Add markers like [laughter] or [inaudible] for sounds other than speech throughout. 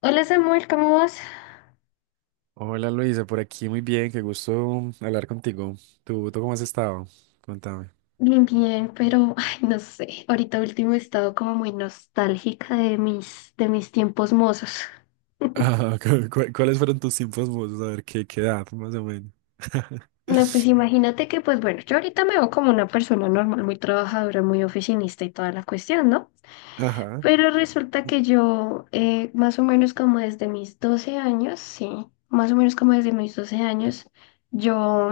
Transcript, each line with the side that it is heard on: left: Hola Samuel, ¿cómo vas?
right: Hola Luisa, por aquí muy bien, qué gusto hablar contigo. ¿Tú cómo has estado? Contame.
left: Bien, bien, pero ay, no sé, ahorita último he estado como muy nostálgica de mis tiempos mozos. [laughs]
right: Ah, [laughs] ¿cuáles fueron tus tiempos mozos? A ver, ¿qué edad, más o menos? [laughs]
left: No, pues imagínate que, pues bueno, yo ahorita me veo como una persona normal, muy trabajadora, muy oficinista y toda la cuestión, ¿no?
right: Ajá.
left: Pero resulta que yo, más o menos como desde mis 12 años, sí, más o menos como desde mis 12 años, yo,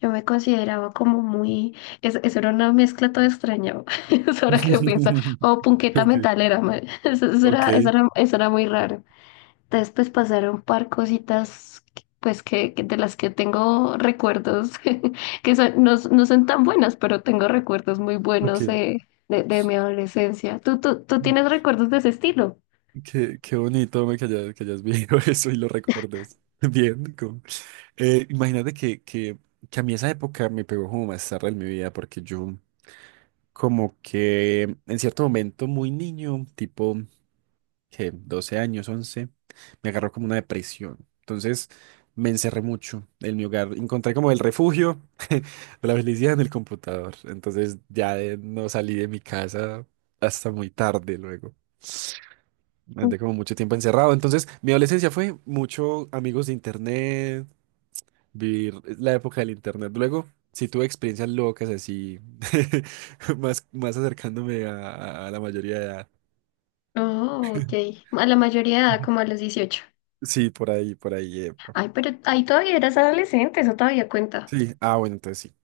left: yo me consideraba como muy, eso era una mezcla toda extraña, [laughs] eso ahora que pienso, o
right: [laughs]
left: punqueta metalera, [laughs] eso, eso
right: Ok,
left: era, eso era, eso era muy raro. Después pasaron un par cositas, que de las que tengo recuerdos, [laughs] que son- no, s- no son tan buenas, pero tengo recuerdos muy
right: ok.
left: buenos
right: Ok.
left: de mi adolescencia. ¿Tú tienes recuerdos de ese estilo?
right: Qué bonito me que hayas vivido [laughs] eso y lo recuerdes. Bien, imagínate que a mí esa época me pegó como más tarde en mi vida, porque yo como que en cierto momento muy niño, tipo que 12 años, 11 me agarró como una depresión. Entonces me encerré mucho en mi hogar. Encontré como el refugio [laughs] de la felicidad en el computador. Entonces ya no salí de mi casa hasta muy tarde luego. Andé como mucho tiempo encerrado. Entonces mi adolescencia fue mucho amigos de internet, vivir la época del internet. Luego sí tuve experiencias locas así, [laughs] más acercándome a la mayoría de edad.
left: Oh, ok. A la mayoría de edad, como a
right: [laughs]
left: los 18.
right: Sí, por ahí, por ahí.
left: Ay, pero ahí todavía eras adolescente, eso todavía cuenta.
right: Sí, ah, bueno, entonces sí.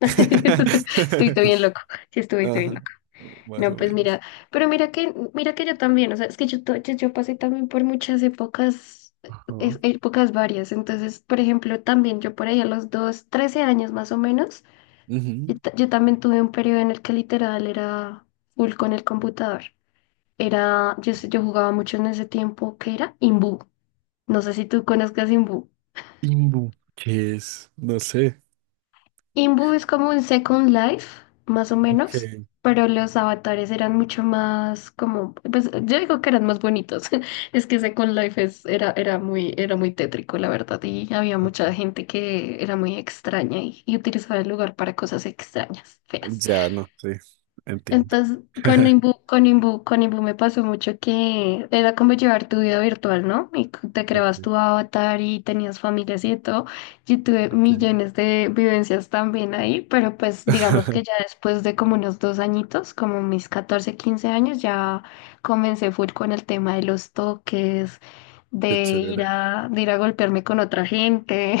left: [laughs] Estuviste bien
right: [laughs]
left: loco. Sí, estuviste bien.
right: Ajá, más
left: No,
right: o
left: pues mira,
right: menos.
left: pero mira que yo también, o sea, es que yo, yo pasé también por muchas épocas,
right: Ajá.
left: épocas varias. Entonces, por ejemplo, también yo por ahí a los dos, 13 años más o menos,
right: Ujú.
left: yo también tuve un periodo en el que literal era full con el computador. Era, yo jugaba mucho en ese tiempo que era Imbu, no sé si tú conozcas Imbu.
right: Imbu, ¿qué es? No sé.
left: Imbu es como un Second Life, más o
right: Ok.
left: menos, pero los avatares eran mucho más como, pues yo digo que eran más bonitos. [laughs] Es que Second Life es, era, era muy tétrico, la verdad, y había
right: Ok.
left: mucha gente que era muy extraña y utilizaba el lugar para cosas extrañas, feas.
right: Ya, no, sí, entiendo.
left: Entonces, con
right: [laughs]
left: Imbu, con Imbu, con Imbu me pasó mucho que era como llevar tu vida virtual, ¿no? Y te
right: Ok,
left: creabas tu avatar y tenías familias y de todo. Yo tuve
right: ok.
left: millones de vivencias también ahí, pero pues digamos que ya
right: [laughs]
left: después de como unos dos añitos, como mis 14, 15 años, ya comencé full con el tema de los toques,
right: Qué chévere.
left: de ir a golpearme con otra gente,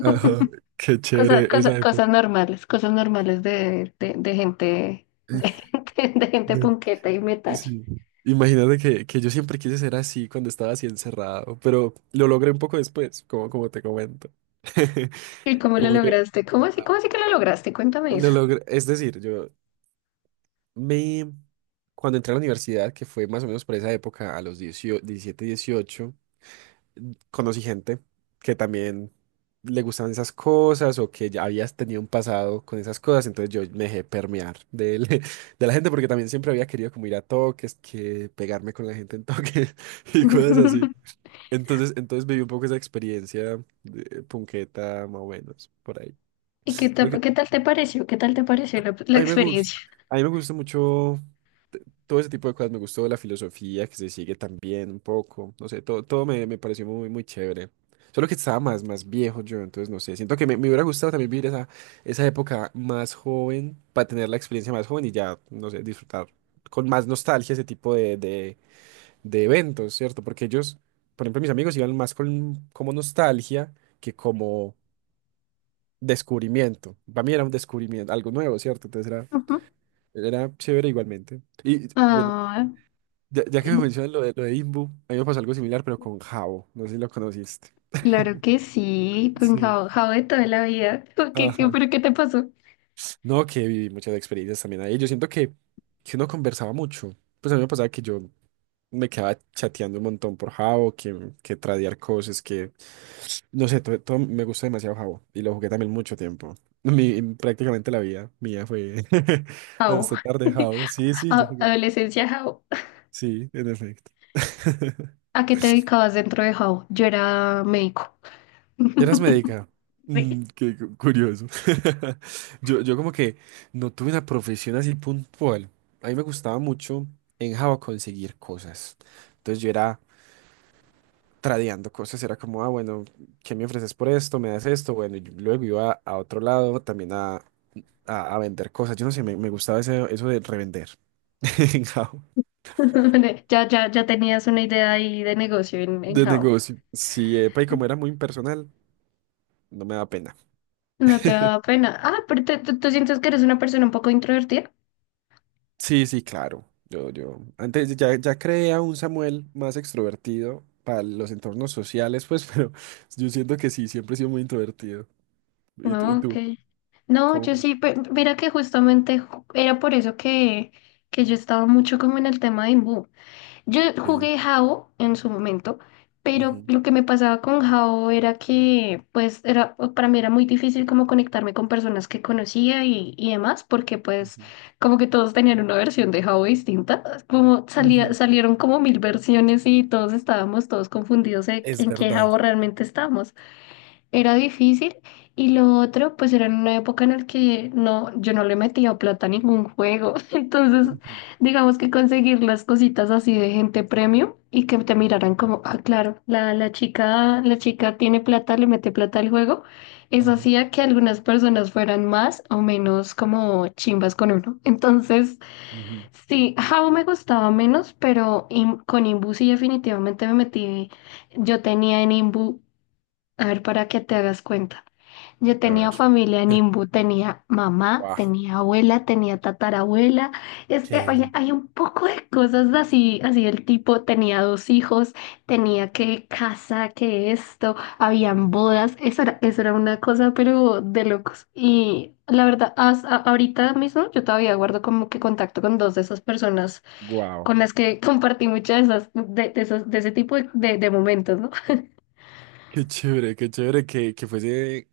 right: Ajá, qué chévere esa época.
left: cosas normales de, de gente, [laughs]
right: Eh,
left: de gente
right: No,
left: punqueta y metacha.
right: Sí. Imagínate que yo siempre quise ser así cuando estaba así encerrado, pero lo logré un poco después, como te comento. [laughs]
left: ¿Y cómo lo
right: Como que
left: lograste?
right: ah,
left: Cómo así que lo lograste? Cuéntame
right: lo
left: eso.
right: logré, es decir, Me, cuando entré a la universidad, que fue más o menos por esa época, a los 18, 17, 18, conocí gente que también le gustaban esas cosas o que ya habías tenido un pasado con esas cosas, entonces yo me dejé permear [laughs] de la gente porque también siempre había querido como ir a toques, que pegarme con la gente en toques [laughs] y cosas así.
left: [laughs]
right: Entonces viví un poco esa experiencia de punqueta, más o menos, por ahí.
left: ¿Y qué tal te pareció? ¿Qué tal te pareció la
right: A mí me gusta,
left: experiencia?
right: a mí me gusta mucho t- todo ese tipo de cosas. Me gustó la filosofía que se sigue también un poco. No sé, todo me pareció muy, muy chévere. Solo que estaba más viejo yo, entonces no sé. Siento que me hubiera gustado también vivir esa época más joven para tener la experiencia más joven y ya, no sé, disfrutar con más nostalgia ese tipo de eventos, ¿cierto? Porque ellos, por ejemplo, mis amigos iban más con como nostalgia que como descubrimiento. Para mí era un descubrimiento, algo nuevo, ¿cierto? Entonces era.
left: Ujú.
right: Era chévere igualmente. Y bueno,
left: Ah,
right: ya que me mencionas lo de Imbu, a mí me pasó algo similar, pero con Jabo. No sé si lo conociste.
left: claro que sí, con
right: Sí.
left: Jao, Jao de toda la vida. ¿Por ¿Qué,
right: Ajá.
left: pero qué te pasó?
right: No, que viví muchas experiencias también ahí. Yo siento que uno conversaba mucho. Pues a mí me pasaba que yo me quedaba chateando un montón por Jabo, que tradear cosas, No sé, todo me gustó demasiado Jabo. Y lo jugué también mucho tiempo. [laughs] Prácticamente la vida mía fue [laughs]
left: Jao.
right: hasta tarde Jabo.
left: [laughs]
right: Sí, sí, yo
left: A-
right: jugué.
left: Adolescencia Jao.
right: Sí, en efecto. [laughs]
left: ¿A qué te dedicabas dentro de Jao? Yo era médico.
right: Eras
left: [laughs]
right: médica.
left: Sí.
right: Mm, qué curioso. [laughs] Yo como que no tuve una profesión así puntual. A mí me gustaba mucho en Java conseguir cosas. Entonces yo era tradeando cosas, era como, ah, bueno, ¿qué me ofreces por esto? ¿Me das esto? Bueno, y luego iba a otro lado también a vender cosas. Yo no sé, me gustaba eso de revender [laughs] en Java,
left: [laughs] Ya tenías una idea ahí de negocio en
right: de
left: How.
right: negocio. Sí, epa, y como era muy impersonal, no me da pena.
left: No te da pena. Ah, pero tú sientes que eres una persona un poco introvertida.
right: Sí, sí, claro. Yo antes ya creé a un Samuel más extrovertido para los entornos sociales, pues, [laughs] pero yo siento que sí, siempre he sido muy introvertido. ¿Y, tú? y
left: No, ok.
right: tú?
left: No,
right: ¿Cómo
left: yo
right: fue?
left: sí, mira que justamente era por eso que yo estaba mucho como en el tema de Imbu. Yo
right: Ok.
left: jugué Jao en su momento, pero
right: Ujú,
left: lo que me pasaba con Jao era que, pues, era, para mí era muy difícil como conectarme con personas que conocía y demás, porque pues
right: ujú,
left: como que todos tenían una versión de Jao distinta, como salía,
right: ujú.
left: salieron como mil versiones y todos estábamos todos confundidos
right: Es
left: en qué
right: verdad.
left: Jao realmente estábamos. Era difícil. Y lo otro, pues era en una época en la que no, yo no le metía plata a ningún juego. [laughs] Entonces,
right: Ujú.
left: digamos que conseguir las cositas así de gente premium y que te miraran
right: Sí.
left: como, ah, claro, la chica, la chica tiene plata, le mete plata al juego. Eso
right: Ajá.
left: hacía que algunas personas fueran más o menos como chimbas con uno. Entonces,
right: Ujú.
left: sí, Jabo me gustaba menos, pero con Imbu sí definitivamente me metí. Yo tenía en Imbu, a ver, para que te hagas cuenta. Yo
right: A ver.
left: tenía familia en
right: [laughs]
left: Imbu, tenía mamá,
right: Guau.
left: tenía abuela, tenía tatarabuela. Es que, oye,
right: Qué
left: hay un poco de cosas así, así el tipo tenía dos hijos, tenía que casa, que esto, habían bodas, eso era una cosa, pero de locos. Y la verdad, ahorita mismo yo todavía guardo como que contacto con dos de esas personas
right: guau.
left: con las que [laughs] compartí muchas de esas, de, de ese tipo de, de momentos, ¿no?
right: Qué chévere que fuese.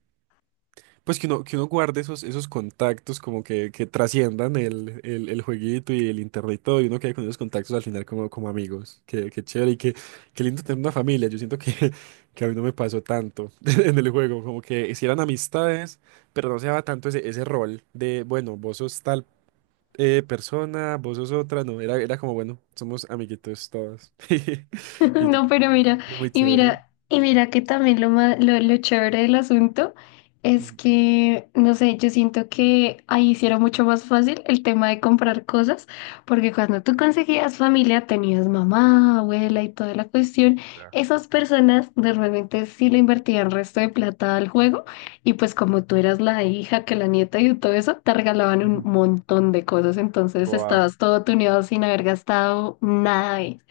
right: Pues que uno guarde esos contactos como que trasciendan el jueguito y el internet y todo, y uno quede con esos contactos al final como amigos. Qué chévere y qué lindo tener una familia. Yo siento que, [laughs] que a mí no me pasó tanto [laughs] en el juego, como que si eran amistades, pero no se daba tanto ese rol de, bueno, vos sos tal persona, vos sos otra, no, era como, bueno, somos amiguitos todos. [laughs]
left: [laughs]
right: Y
left: No, pero mira,
right: y muy
left: y
right: chévere.
left: mira, y mira que también lo chévere del asunto es
right: Mm,
left: que, no sé, yo siento que ahí sí era mucho más fácil el tema de comprar cosas, porque cuando tú conseguías familia, tenías mamá, abuela y toda la cuestión, esas personas normalmente sí le invertían resto de plata al juego, y pues como tú eras la hija, que la nieta y todo eso, te regalaban un
right: ujú.
left: montón de cosas, entonces
right: Buah,
left: estabas todo tuneado sin haber gastado nada. Y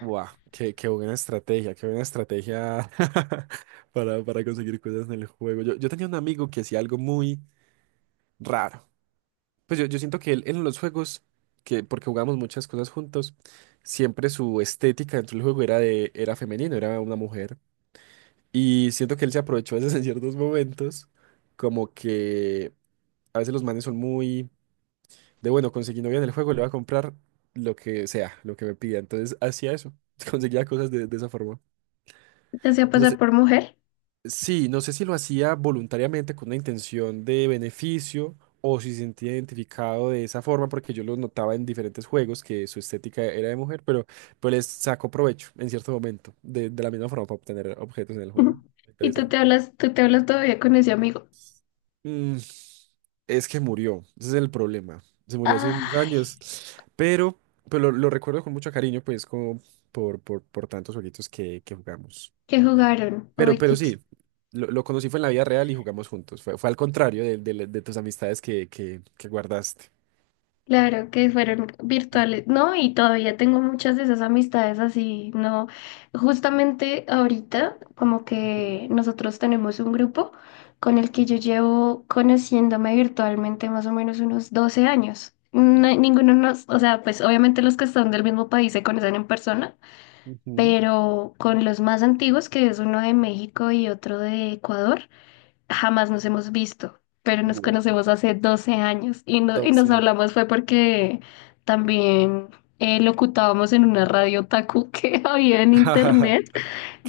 right: buah, qué buena estrategia, qué buena estrategia [laughs] para conseguir cosas en el juego. Yo tenía un amigo que hacía algo muy raro. Pues yo siento que él en los juegos, porque jugamos muchas cosas juntos, siempre su estética dentro del juego era femenino, era una mujer. Y siento que él se aprovechó a veces en ciertos momentos, como que a veces los manes son muy de bueno, conseguí novia en el juego, le voy a comprar lo que sea, lo que me pida. Entonces hacía eso, [laughs] conseguía cosas de esa forma.
left: te hacía
right: No
left: pasar
right: sé.
left: por mujer.
right: Sí, no sé si lo hacía voluntariamente con una intención de beneficio o si se sentía identificado de esa forma, porque yo lo notaba en diferentes juegos que su estética era de mujer, pero pues les sacó provecho en cierto momento, de la misma forma para obtener objetos en el juego.
left: [laughs] Y tú
right: Interesante.
left: te hablas, tú te hablas todavía con ese amigo.
right: Mm, es que murió, ese es el problema. Se murió hace unos
left: Ah,
right: años, pero, pero lo recuerdo con mucho cariño, pues como por tantos jueguitos que jugamos.
left: que jugaron.
right: Pero,
left: Ay,
right: pero sí, lo conocí fue en la vida real y jugamos juntos. Fue al contrario de tus amistades que guardaste.
left: claro, que fueron
right: Sí.
left: virtuales. No, y todavía tengo muchas de esas amistades así, no. Justamente ahorita, como
right: Ujú,
left: que nosotros tenemos un grupo con el que yo
right: ujú.
left: llevo conociéndome virtualmente más o menos unos 12 años. Ninguno nos, o sea, pues obviamente los que están del mismo país se conocen en persona,
right: Ujú,
left: pero con los más antiguos, que es uno de México y otro de Ecuador, jamás nos hemos visto, pero nos
right: guau.
left: conocemos hace 12 años y, y
right: 12
left: nos
right: años.
left: hablamos fue porque también locutábamos en una radio taku que [laughs] había en
right: [laughs]
left: internet,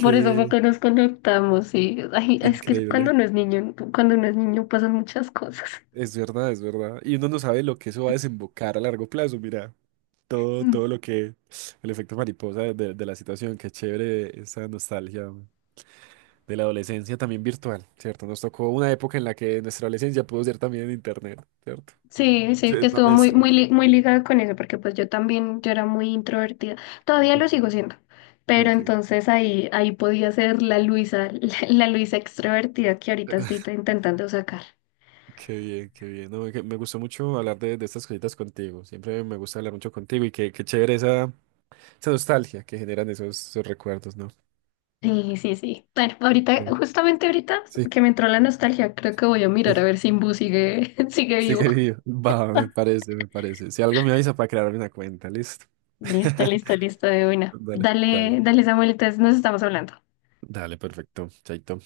left: por eso fue que nos conectamos. Y ay, es que cuando
right: increíble.
left: uno es niño, cuando uno es niño pasan muchas cosas.
right: Es verdad, es verdad. Y uno no sabe lo que eso va a desembocar a largo plazo. Mira, todo lo que, el efecto mariposa de la situación. Qué chévere esa nostalgia de la adolescencia también virtual, ¿cierto? Nos tocó una época en la que nuestra adolescencia pudo ser también en internet, ¿cierto?
left: Sí, sí,
right: Sí,
left: que
right: es una
left: estuvo muy,
right: mezcla.
left: muy ligado con eso, porque pues yo también, yo era muy introvertida, todavía
right: Ok,
left: lo sigo siendo, pero
right: ok,
left: entonces ahí, ahí podía ser la Luisa, [laughs] la Luisa extrovertida que ahorita estoy intentando sacar.
right: qué bien, qué bien. No, que me gustó mucho hablar de estas cositas contigo. Siempre me gusta hablar mucho contigo y qué chévere esa nostalgia que generan esos recuerdos, ¿no?
left: Sí, sí, sí. Bueno, ahorita,
right: Bien.
left: justamente ahorita
right: Sí,
left: que me entró la nostalgia, creo que voy a mirar a
right: sí,
left: ver si Imbu sigue, [laughs] sigue vivo.
right: sigue vivo. [laughs] Va, me parece, me parece. Si algo me avisa para crearme una cuenta, listo.
left: Listo,
right: [laughs]
left: listo, listo, de buena.
right: Dale,
left: Dale,
right: dale.
left: dale, Samuel, entonces nos estamos hablando.
right: Dale, perfecto. Chaito.